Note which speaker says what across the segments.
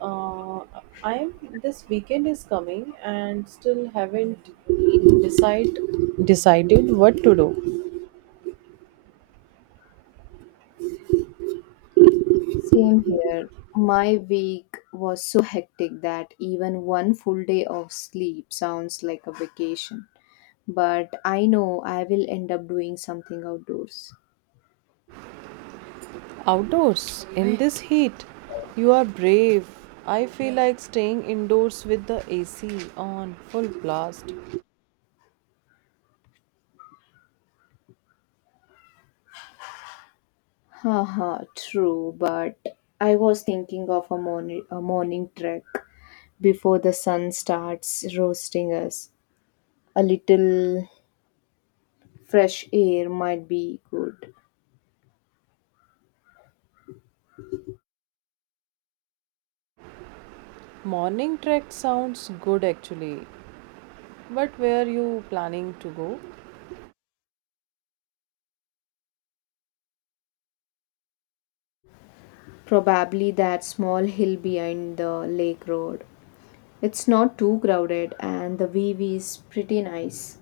Speaker 1: Uh, I'm This weekend is coming and still haven't decide decided what to do.
Speaker 2: Same here. My week was so hectic that even one full day of sleep sounds like a vacation. But I know I will end up doing something outdoors.
Speaker 1: Outdoors in this heat, you are brave. I feel like staying indoors with the AC on full blast.
Speaker 2: Haha, true, but I was thinking of a morning trek before the sun starts roasting us. A little fresh air might be good.
Speaker 1: Morning trek sounds good actually, but where are you planning to go?
Speaker 2: Probably that small hill behind the lake road. It's not too crowded and the view is pretty nice.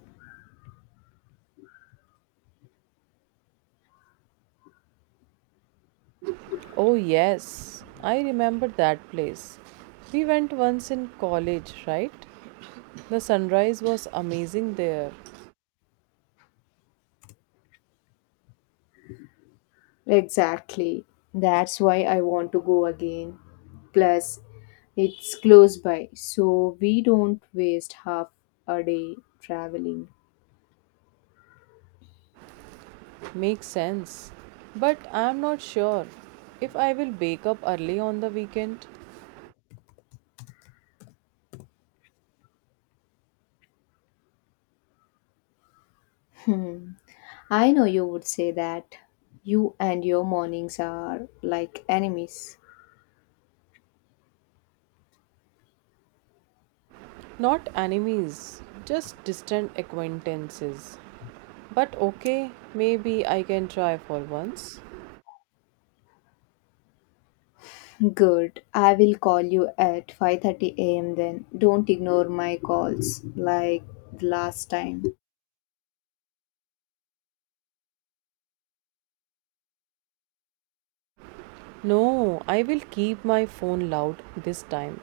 Speaker 1: Oh yes, I remember that place. We went once in college, right? The sunrise was amazing there.
Speaker 2: Exactly. That's why I want to go again. Plus, it's close by, so we don't waste half a day traveling.
Speaker 1: Makes sense. But I'm not sure if I will wake up early on the weekend.
Speaker 2: Hmm. I know you would say that. You and your mornings are like enemies.
Speaker 1: Not enemies, just distant acquaintances. But okay, maybe I can try for once.
Speaker 2: Good. I will call you at 5:30 a.m. then. Don't ignore my calls like the last time.
Speaker 1: No, I will keep my phone loud this time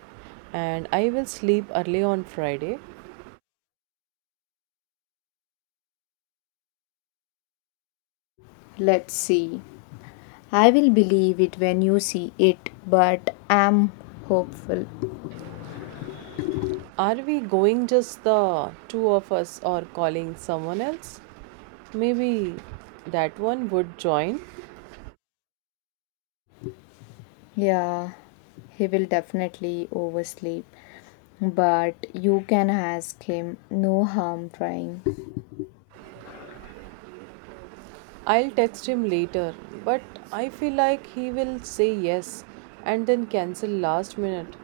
Speaker 1: and I will sleep early on Friday.
Speaker 2: Let's see. I will believe it when you see it, but I'm hopeful.
Speaker 1: Are we going just the two of us or calling someone else? Maybe that one would join.
Speaker 2: Yeah, he will definitely oversleep. But you can ask him, no harm trying.
Speaker 1: I'll text him later, but I feel like he will say yes and then cancel last minute.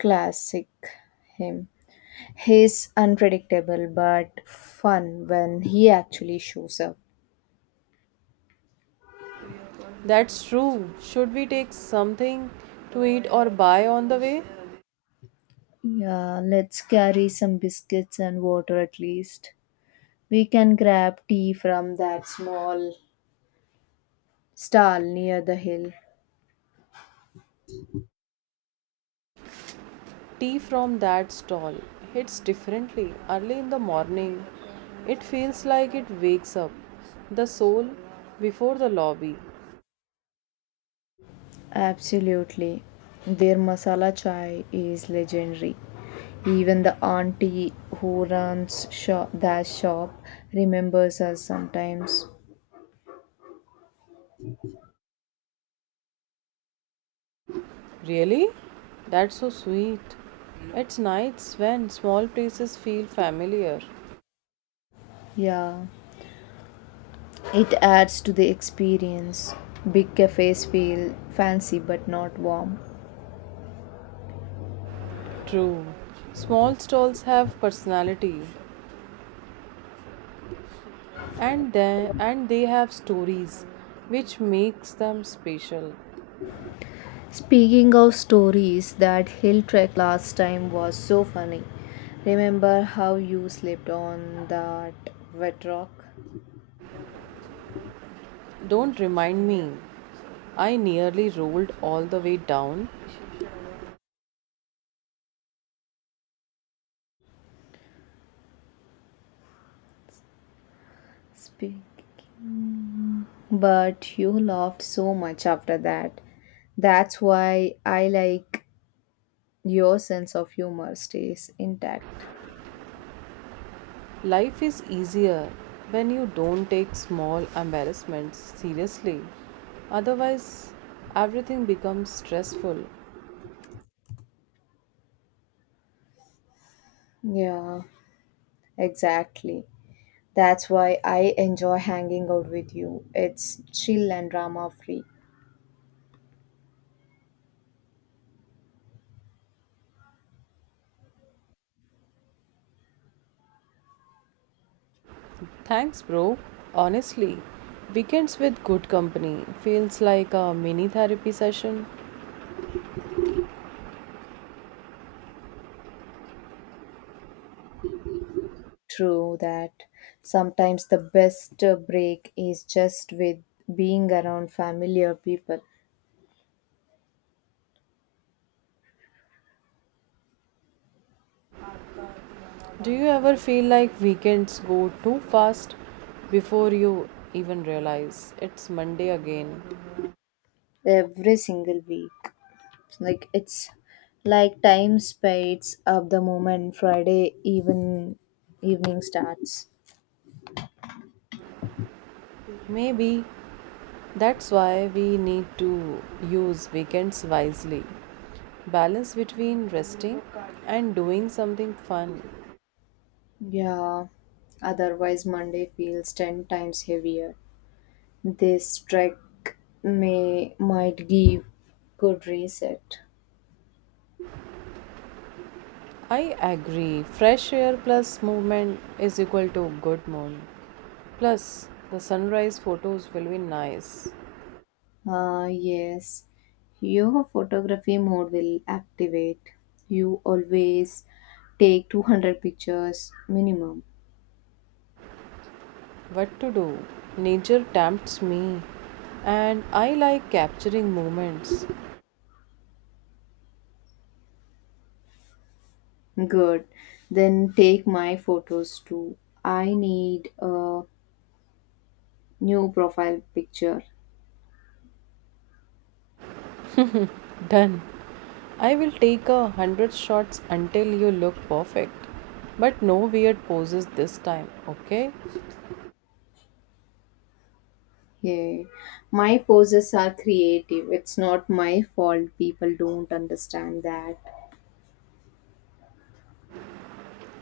Speaker 2: Classic him. He's unpredictable but fun when he actually shows up.
Speaker 1: That's true. Should we take something to eat or buy on the way?
Speaker 2: Yeah, let's carry some biscuits and water at least. We can grab tea from that small stall near the hill.
Speaker 1: Tea from that stall hits differently early in the morning. It feels like it wakes up the soul before the lobby.
Speaker 2: Absolutely. Their masala chai is legendary. Even the auntie who runs that shop remembers us sometimes.
Speaker 1: Really? That's so sweet. It's nights when small places feel familiar.
Speaker 2: Yeah, it adds to the experience. Big cafes feel fancy but not warm.
Speaker 1: True. Small stalls have personality and they have stories which makes them special.
Speaker 2: Speaking of stories, that hill trek last time was so funny. Remember how you slipped on that wet rock?
Speaker 1: Don't remind me. I nearly rolled all the way down.
Speaker 2: Speak. But you laughed so much after that. That's why I like your sense of humor stays intact.
Speaker 1: Life is easier when you don't take small embarrassments seriously. Otherwise, everything becomes stressful.
Speaker 2: Yeah, exactly. That's why I enjoy hanging out with you. It's chill and drama free.
Speaker 1: Thanks, bro. Honestly, weekends with good company feels like a mini therapy session.
Speaker 2: True that. Sometimes the best break is just with being around familiar people
Speaker 1: Do you ever feel like weekends go too fast before you even realize it's Monday again?
Speaker 2: every single week. like it's like time speeds up the moment Friday evening starts.
Speaker 1: Maybe that's why we need to use weekends wisely. Balance between resting and doing something fun.
Speaker 2: Yeah, otherwise Monday feels 10 times heavier. This trek may might give good reset.
Speaker 1: I agree. Fresh air plus movement is equal to good mood. Plus, the sunrise photos will be nice.
Speaker 2: Ah yes, your photography mode will activate. You always take 200 pictures minimum.
Speaker 1: What to do? Nature tempts me and I like capturing moments.
Speaker 2: Good. Then take my photos too. I need a new profile picture.
Speaker 1: Done. I will take 100 shots until you look perfect. But no weird poses this time, okay?
Speaker 2: Yeah. My poses are creative. It's not my fault. People don't understand that.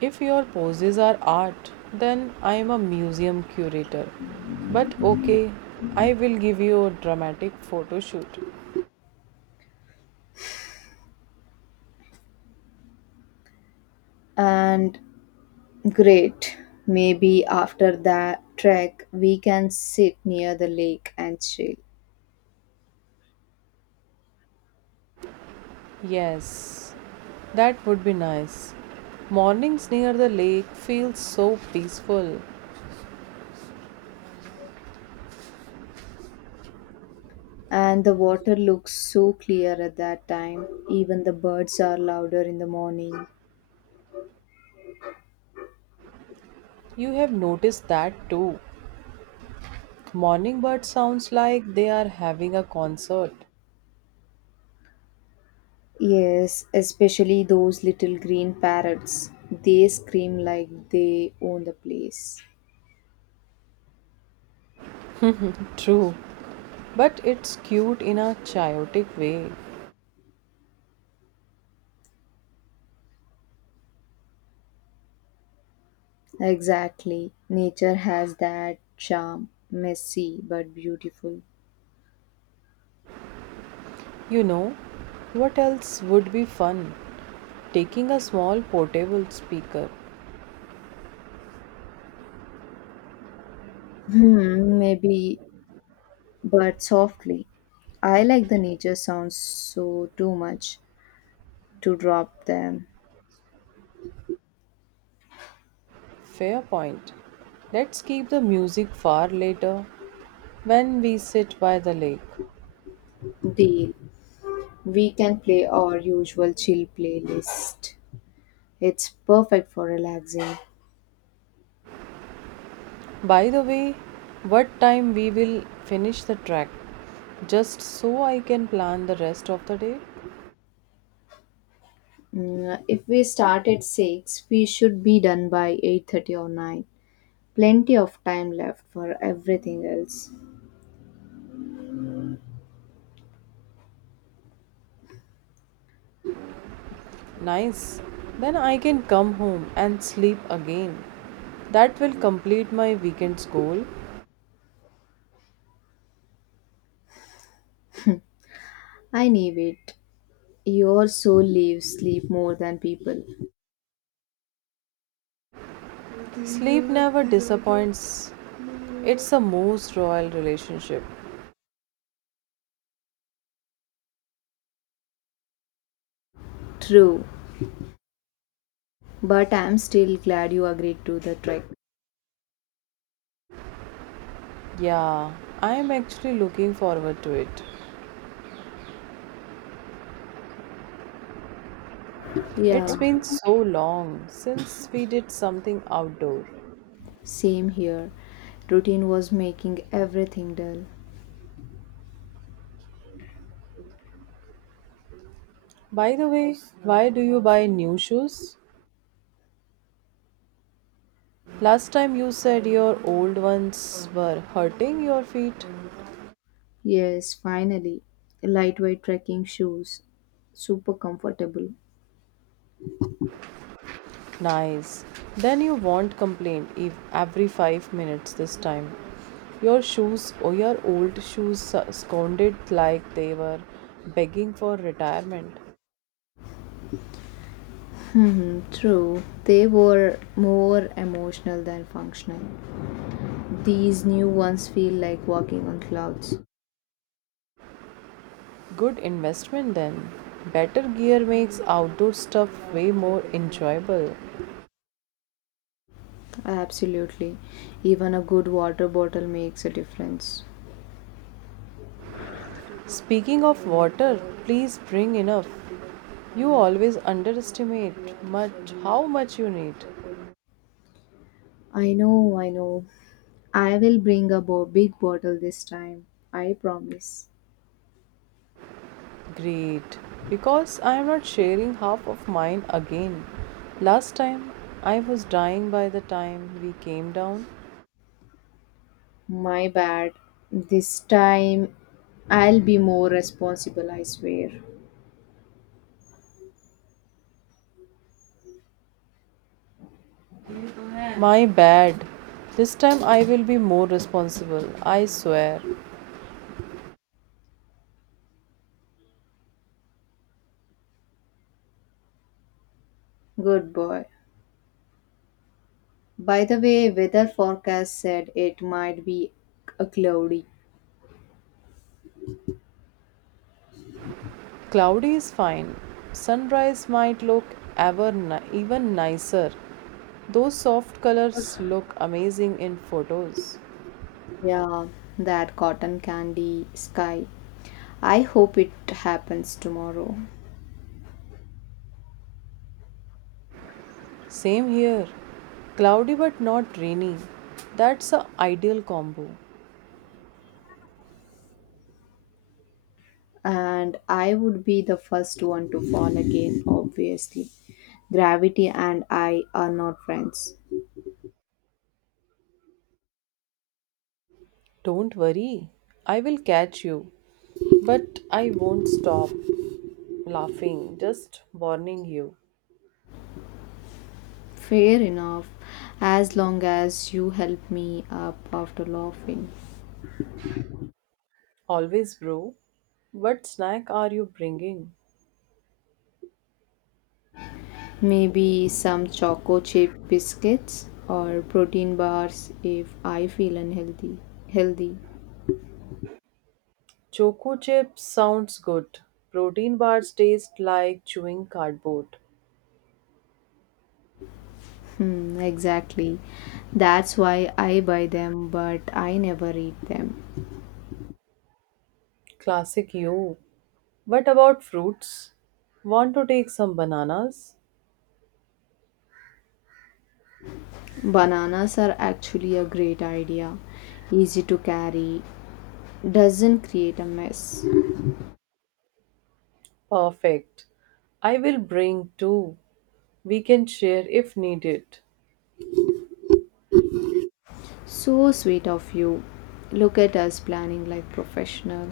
Speaker 1: If your poses are art, then I am a museum curator. But okay, I will give you a dramatic photo shoot.
Speaker 2: And great. Maybe after that trek, we can sit near the lake and chill.
Speaker 1: Yes, that would be nice. Mornings near the lake feel so peaceful.
Speaker 2: And the water looks so clear at that time. Even the birds are louder in the morning.
Speaker 1: You have noticed that too. Morning bird sounds like they are having a concert.
Speaker 2: Yes, especially those little green parrots. They scream like they own the place.
Speaker 1: True. But it's cute in a chaotic way.
Speaker 2: Exactly. Nature has that charm, messy but beautiful.
Speaker 1: You know what else would be fun? Taking a small portable speaker.
Speaker 2: Hmm, maybe, but softly. I like the nature sounds too much to drop them.
Speaker 1: Fair point. Let's keep the music far later when we sit by the lake.
Speaker 2: Deal. We can play our usual chill playlist. It's perfect for relaxing.
Speaker 1: By the way, what time we will finish the track? Just so I can plan the rest of the day?
Speaker 2: Mm, if we start at 6, we should be done by 8:30 or 9. Plenty of time left for everything else.
Speaker 1: Nice. Then I can come home and sleep again. That will complete my weekend's goal.
Speaker 2: I knew it. Your soul leaves sleep more than people.
Speaker 1: Sleep never disappoints. It's a most royal relationship.
Speaker 2: True, but I'm still glad you agreed to the trek.
Speaker 1: Yeah, I'm actually looking forward to it.
Speaker 2: Yeah,
Speaker 1: It's been so long since we did something outdoor.
Speaker 2: same here. Routine was making everything dull.
Speaker 1: By the way, why do you buy new shoes? Last time you said your old ones were hurting your feet.
Speaker 2: Yes, finally. Lightweight trekking shoes. Super comfortable.
Speaker 1: Nice. Then you won't complain if every 5 minutes this time. Your shoes or your old shoes scounded like they were begging for retirement.
Speaker 2: Hmm, true. They were more emotional than functional. These new ones feel like walking on clouds.
Speaker 1: Good investment then. Better gear makes outdoor stuff way more enjoyable.
Speaker 2: Absolutely. Even a good water bottle makes a difference.
Speaker 1: Speaking of water, please bring enough. You always underestimate much how much you need.
Speaker 2: I know. I will bring a big bottle this time. I promise.
Speaker 1: Great, because I am not sharing half of mine again. Last time I was dying by the time we came down.
Speaker 2: My bad. This time I'll be more responsible, I swear.
Speaker 1: My bad. This time I will be more responsible, I swear.
Speaker 2: Good boy. By the way, weather forecast said it might be a cloudy.
Speaker 1: Cloudy is fine. Sunrise might look even nicer. Those soft colors look amazing in photos.
Speaker 2: Yeah, that cotton candy sky. I hope it happens tomorrow.
Speaker 1: Same here. Cloudy but not rainy. That's a ideal combo.
Speaker 2: And I would be the first one to fall again, obviously. Gravity and I are not friends.
Speaker 1: Don't worry, I will catch you. But I won't stop laughing, just warning you.
Speaker 2: Fair enough, as long as you help me up after laughing.
Speaker 1: Always, bro. What snack are you bringing?
Speaker 2: Maybe some choco chip biscuits or protein bars if I feel unhealthy. Healthy.
Speaker 1: Choco chips sounds good. Protein bars taste like chewing cardboard.
Speaker 2: Hmm, exactly. That's why I buy them, but I never eat them.
Speaker 1: Classic you. What about fruits? Want to take some bananas?
Speaker 2: Bananas are actually a great idea. Easy to carry, doesn't create a mess.
Speaker 1: Perfect. I will bring two. We can share if needed.
Speaker 2: So sweet of you. Look at us planning like professional.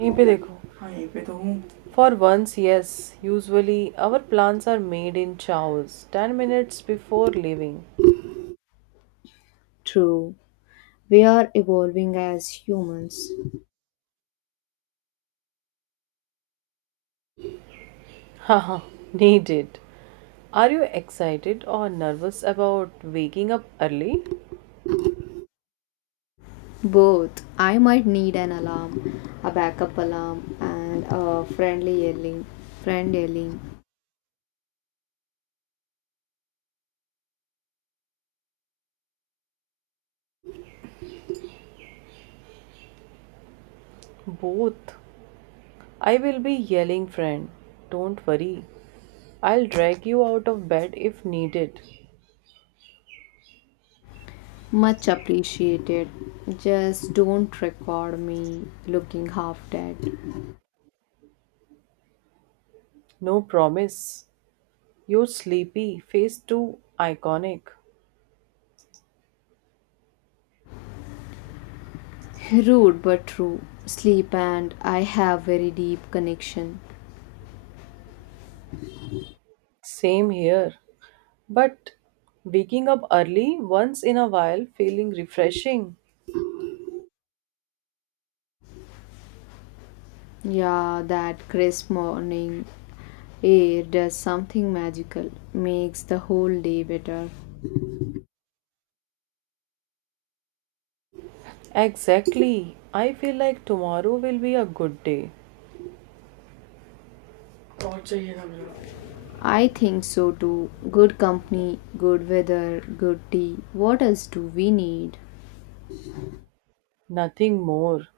Speaker 1: यहीं पे देखो हाँ यहीं पे तो हूँ। For once, yes, usually our plans are made in chows, 10 minutes before leaving.
Speaker 2: True. We are evolving as humans.
Speaker 1: Haha, needed. Are you excited or nervous about waking up early?
Speaker 2: Both. I might need an alarm, a backup alarm, and a friend yelling.
Speaker 1: Both. I will be yelling, friend. Don't worry. I'll drag you out of bed if needed.
Speaker 2: Much appreciated. Just don't record me looking half dead.
Speaker 1: No promise. Your sleepy face too iconic.
Speaker 2: Rude but true. Sleep and I have very deep connection.
Speaker 1: Same here. But waking up early once in a while feeling refreshing.
Speaker 2: Yeah, that crisp morning air does something magical. Makes the whole day better.
Speaker 1: Exactly. I feel like tomorrow will be a good day. और चाहिए था मेरा।
Speaker 2: I think so too. Good company, good weather, good tea. What else do we need?
Speaker 1: Nothing more.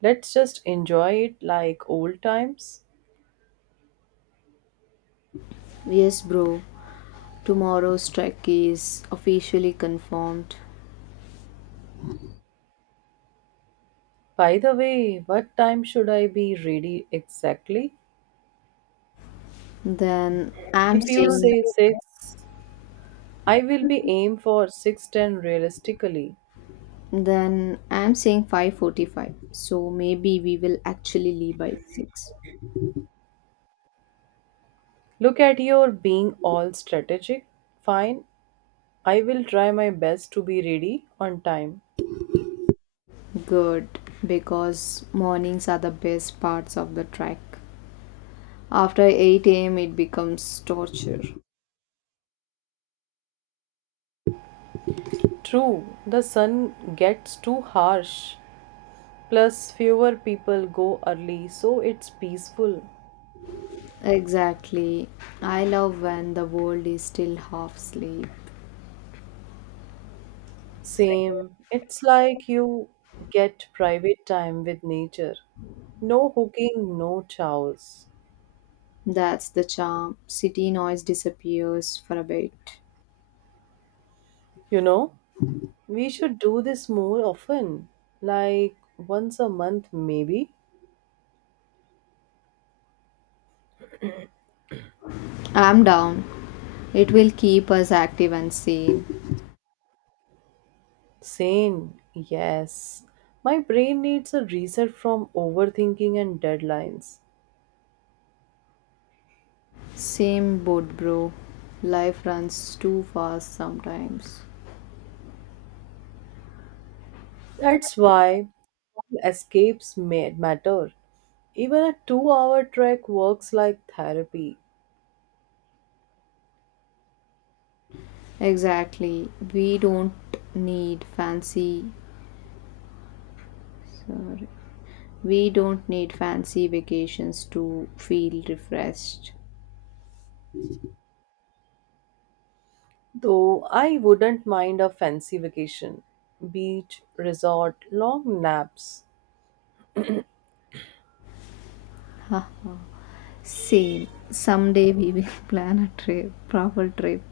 Speaker 1: Let's just enjoy it like old times.
Speaker 2: Yes, bro. Tomorrow's trek is officially confirmed.
Speaker 1: By the way, what time should I be ready exactly?
Speaker 2: Then I'm
Speaker 1: If you
Speaker 2: saying
Speaker 1: say 6, I will be aim for 6:10 realistically.
Speaker 2: Then I'm saying 5:45. So maybe we will actually leave by 6.
Speaker 1: Look at your being all strategic. Fine. I will try my best to be ready on time.
Speaker 2: Good, because mornings are the best parts of the trek. After 8 a.m. it becomes torture.
Speaker 1: True, the sun gets too harsh. Plus, fewer people go early, so it's peaceful.
Speaker 2: Exactly. I love when the world is still half asleep.
Speaker 1: Same. It's like you get private time with nature. No hooking, no chows.
Speaker 2: That's the charm. City noise disappears for a bit.
Speaker 1: You know, we should do this more often. Like once a month, maybe.
Speaker 2: I'm down. It will keep us active and sane.
Speaker 1: Sane, yes. My brain needs a reset from overthinking and deadlines.
Speaker 2: Same boat, bro. Life runs too fast sometimes.
Speaker 1: That's why escapes matter. Even a 2 hour trek works like therapy,
Speaker 2: Exactly. We don't need fancy sorry. We don't need fancy vacations to feel refreshed.
Speaker 1: though I wouldn't mind a fancy vacation. Beach, resort, long naps.
Speaker 2: Same. Someday we will plan a proper trip.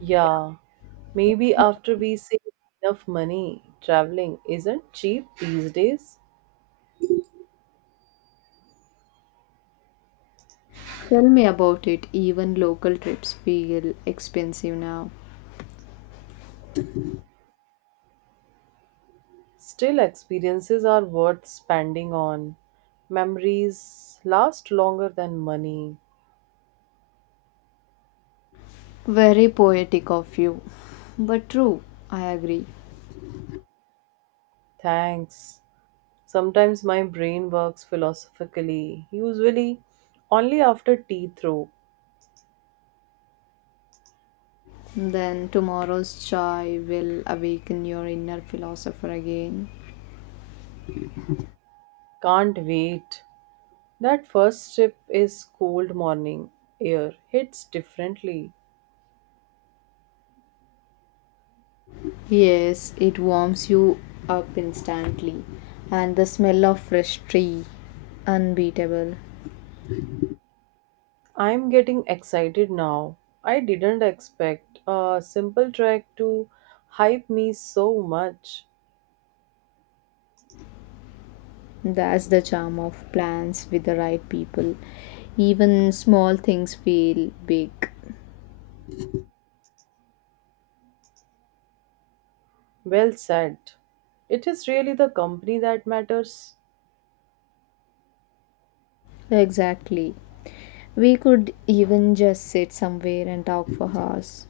Speaker 1: Yeah, maybe after we save enough money, traveling isn't cheap these days.
Speaker 2: Tell me about it. Even local trips feel expensive now.
Speaker 1: Still, experiences are worth spending on. Memories last longer than money.
Speaker 2: Very poetic of you, but true. I agree.
Speaker 1: Thanks. Sometimes my brain works philosophically, usually only after tea throw.
Speaker 2: Then tomorrow's chai will awaken your inner philosopher again.
Speaker 1: Can't wait. That first sip is cold morning air hits differently.
Speaker 2: Yes, it warms you up instantly. And the smell of fresh tea, unbeatable.
Speaker 1: I'm getting excited now. I didn't expect a simple track to hype me so much.
Speaker 2: That's the charm of plants with the right people. Even small things feel big.
Speaker 1: Well said. It is really the company that matters.
Speaker 2: Exactly. We could even just sit somewhere and talk for hours.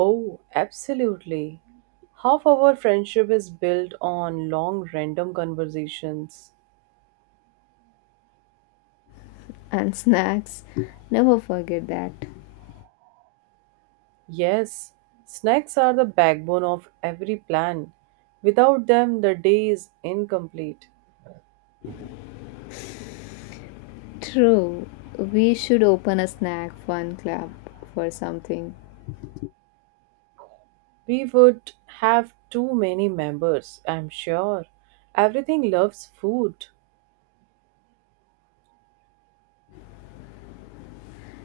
Speaker 1: Oh, absolutely. Half our friendship is built on long random conversations.
Speaker 2: And snacks. Never forget that.
Speaker 1: Yes, snacks are the backbone of every plan. Without them, the day is incomplete.
Speaker 2: True. We should open a snack fun club for something.
Speaker 1: We would have too many members, I'm sure. Everything loves food.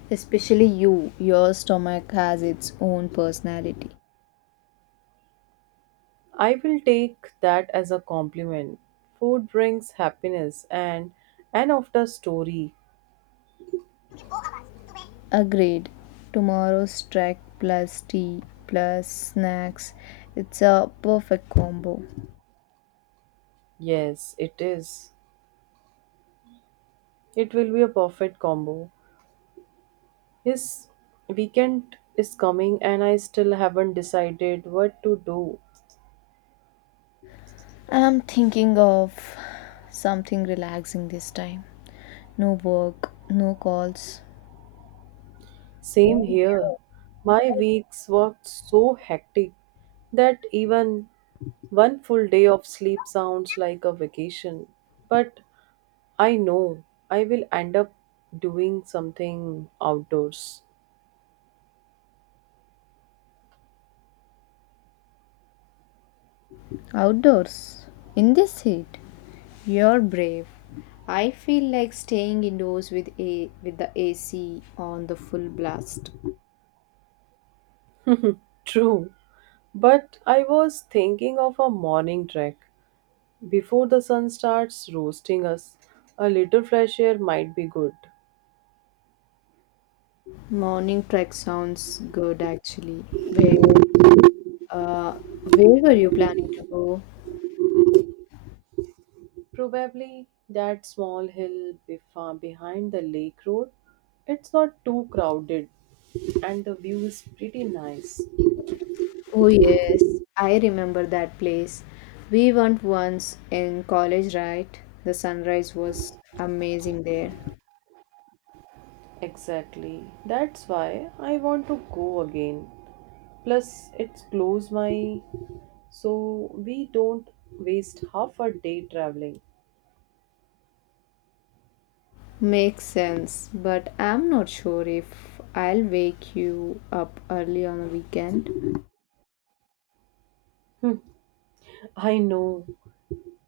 Speaker 2: Especially you, your stomach has its own personality.
Speaker 1: I will take that as a compliment. Food brings happiness and an after story.
Speaker 2: Agreed. Tomorrow's trek plus tea plus snacks. It's a perfect combo.
Speaker 1: Yes, it is. It will be a perfect combo. His weekend is coming, and I still haven't decided what to do.
Speaker 2: I'm thinking of something relaxing this time. No work, no calls.
Speaker 1: Same here. My weeks were so hectic that even one full day of sleep sounds like a vacation. But I know I will end up doing something outdoors.
Speaker 2: Outdoors. In this heat. You're brave. I feel like staying indoors with a with the AC on the full blast.
Speaker 1: True, but I was thinking of a morning trek. Before the sun starts roasting us, a little fresh air might be good.
Speaker 2: Morning trek sounds good actually. Where uh where were you planning to go?
Speaker 1: Probably that small hill behind the lake road. It's not too crowded and the view is pretty nice.
Speaker 2: Oh yes, I remember that place. We went once in college, right? The sunrise was amazing there.
Speaker 1: Exactly. That's why I want to go again. Plus, it's close my, so we don't waste half a day traveling.
Speaker 2: Makes sense, but I'm not sure if I'll wake you up early on a weekend.
Speaker 1: I know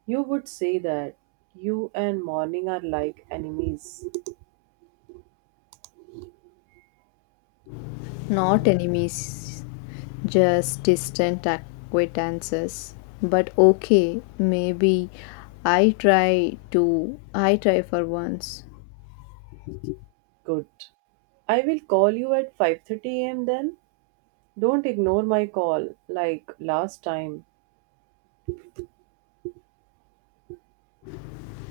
Speaker 1: you would say that you and morning are like enemies.
Speaker 2: Not enemies. Just distant acquaintances. But okay, maybe I try to. I try for once.
Speaker 1: Good. I will call you at 5:30 a.m. then. Don't ignore my call like last time.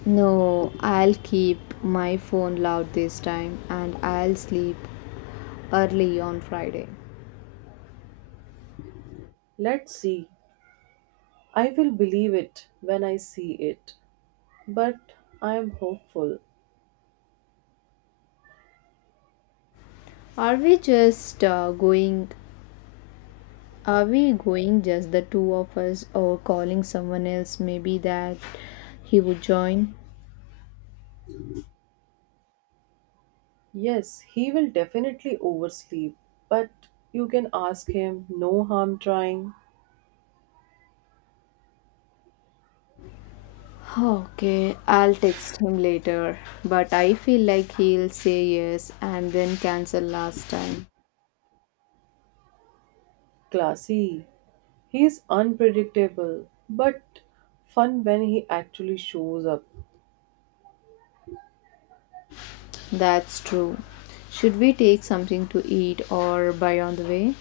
Speaker 2: No, I'll keep my phone loud this time and I'll sleep early on Friday.
Speaker 1: Let's see. I will believe it when I see it. But I am hopeful.
Speaker 2: Are we just going? Are we going just the two of us or calling someone else? Maybe that he would join.
Speaker 1: Yes, he will definitely oversleep. But you can ask him, no harm trying.
Speaker 2: Okay, I'll text him later, but I feel like he'll say yes and then cancel last time.
Speaker 1: Classy. He is unpredictable, but fun when he actually shows up.
Speaker 2: That's true. Should we take something to eat or buy on the way?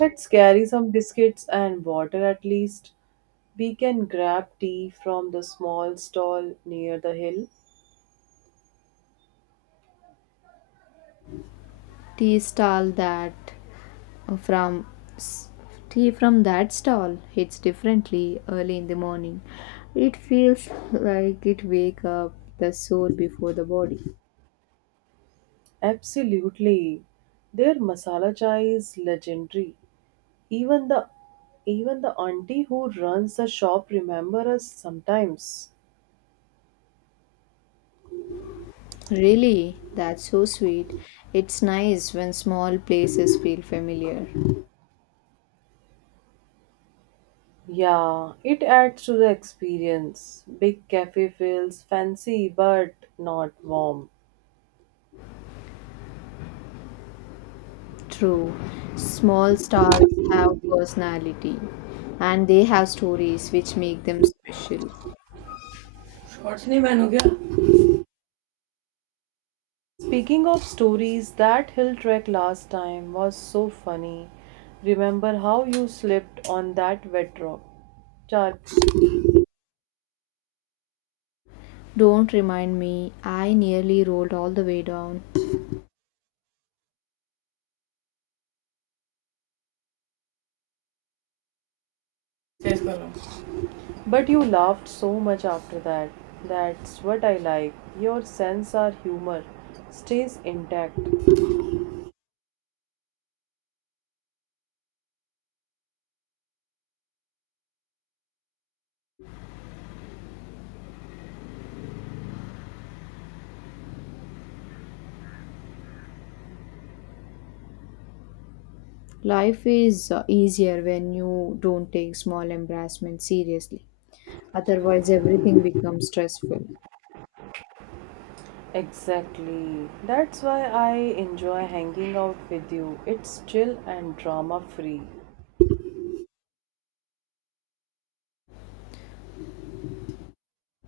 Speaker 1: Let's carry some biscuits and water at least. We can grab tea from the small stall near the hill.
Speaker 2: Tea stall that from s- Tea from that stall hits differently early in the morning. It feels like it wake up the soul before the body.
Speaker 1: Absolutely. Their masala chai is legendary. Even the even the auntie who runs the shop remember us sometimes.
Speaker 2: Really, that's so sweet. It's nice when small places feel familiar.
Speaker 1: Yeah, it adds to the experience. Big cafe feels fancy but not warm.
Speaker 2: True. Small stars have personality and they have stories which make them special.
Speaker 1: Shorts नहीं ban हो। Speaking of stories, that hill trek last time was so funny. Remember how you slipped on that wet rock? Char-
Speaker 2: Don't remind me, I nearly rolled all the way down.
Speaker 1: तेज करो। But you laughed so much after that. That's what I like. Your sense of humor stays intact.
Speaker 2: Life is easier when you don't take small embarrassments seriously. Otherwise, everything becomes stressful.
Speaker 1: Exactly. That's why I enjoy hanging out with you. It's chill and drama free.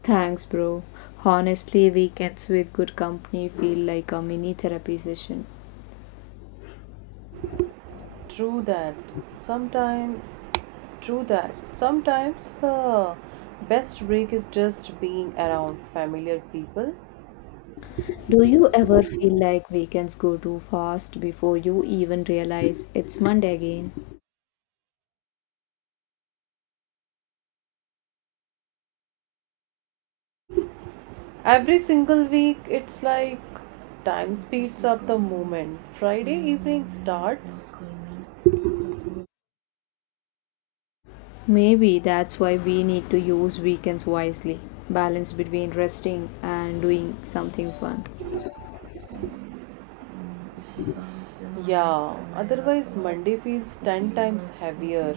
Speaker 2: Thanks, bro. Honestly, weekends with good company feel like a mini therapy session.
Speaker 1: True that. Sometimes, true that. Sometimes the best break is just being around familiar people.
Speaker 2: Do you ever feel like weekends go too fast before you even realize it's Monday again?
Speaker 1: Every single week, it's like time speeds up the moment Friday evening starts.
Speaker 2: Maybe that's why we need to use weekends wisely, balance between resting and doing something fun.
Speaker 1: Yeah, otherwise Monday feels 10 times heavier.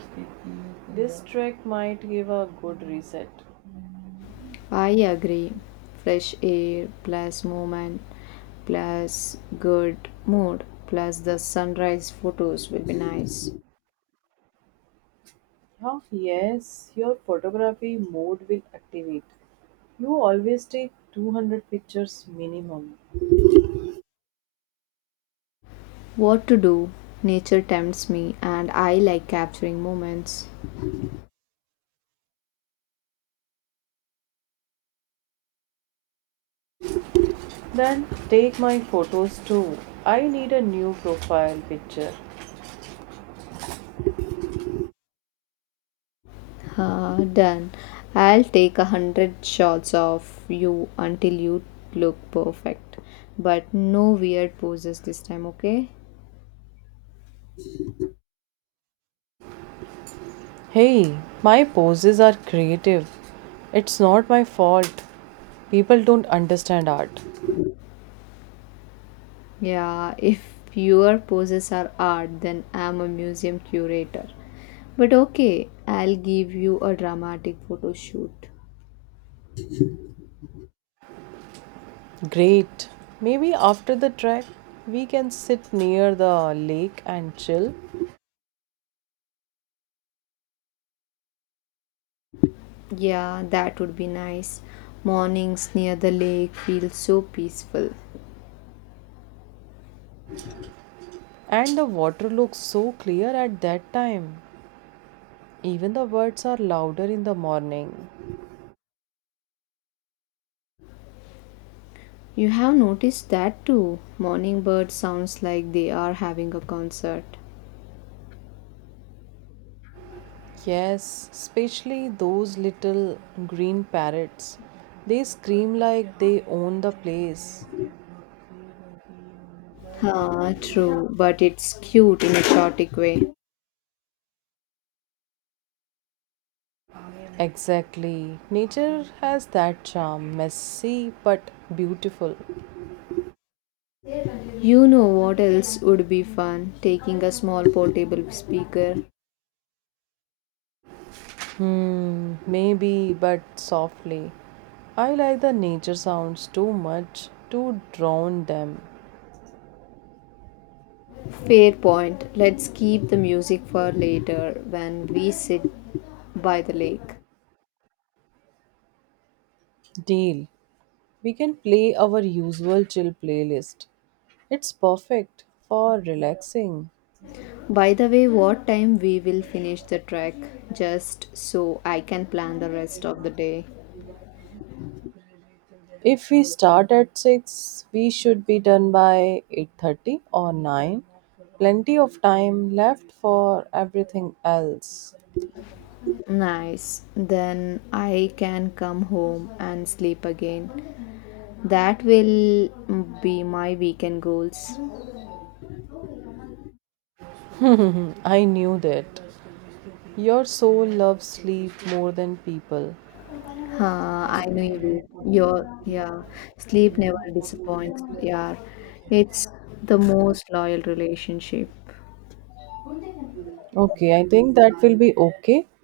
Speaker 1: This trek might give a good reset.
Speaker 2: I agree. Fresh air plus movement plus good mood plus the sunrise photos will be nice.
Speaker 1: Oh yes, your photography mode will activate. You always take 200 pictures minimum.
Speaker 2: What to do? Nature tempts me and I like capturing moments.
Speaker 1: Then take my photos too. I need a new profile picture.
Speaker 2: Ah, done. I'll take 100 shots of you until you look perfect. But no weird poses this time, okay?
Speaker 1: Hey, my poses are creative. It's not my fault. People don't understand art.
Speaker 2: Yeah, if your poses are art, then I'm a museum curator. But okay, I'll give you a dramatic photo shoot.
Speaker 1: Great. Maybe after the trek, we can sit near the lake and chill.
Speaker 2: Yeah, that would be nice. Mornings near the lake feel so peaceful.
Speaker 1: And the water looks so clear at that time. Even the birds are louder in the morning.
Speaker 2: You have noticed that too. Morning birds sounds like they are having a concert.
Speaker 1: Yes, especially those little green parrots. They scream like they own the place.
Speaker 2: Ah, true, but it's cute in a chaotic way.
Speaker 1: Exactly. Nature has that charm, messy but beautiful.
Speaker 2: You know what else would be fun? Taking a small portable speaker.
Speaker 1: Hmm, maybe, but softly. I like the nature sounds too much to drown them.
Speaker 2: Fair point. Let's keep the music for later when we sit by the lake.
Speaker 1: Deal. We can play our usual chill playlist. It's perfect for relaxing.
Speaker 2: By the way, what time we will finish the trek just so I can plan the rest of the day.
Speaker 1: If we start at 6, we should be done by 8:30 or 9. Plenty of time left for everything else.
Speaker 2: Nice. Then I can come home and sleep again. That will be my weekend goals.
Speaker 1: I knew that. Your soul loves sleep more than people.
Speaker 2: Huh, I know you will. Your yeah, Sleep never disappoints. Yeah, it's the most loyal relationship.
Speaker 1: Okay, I think that will be okay.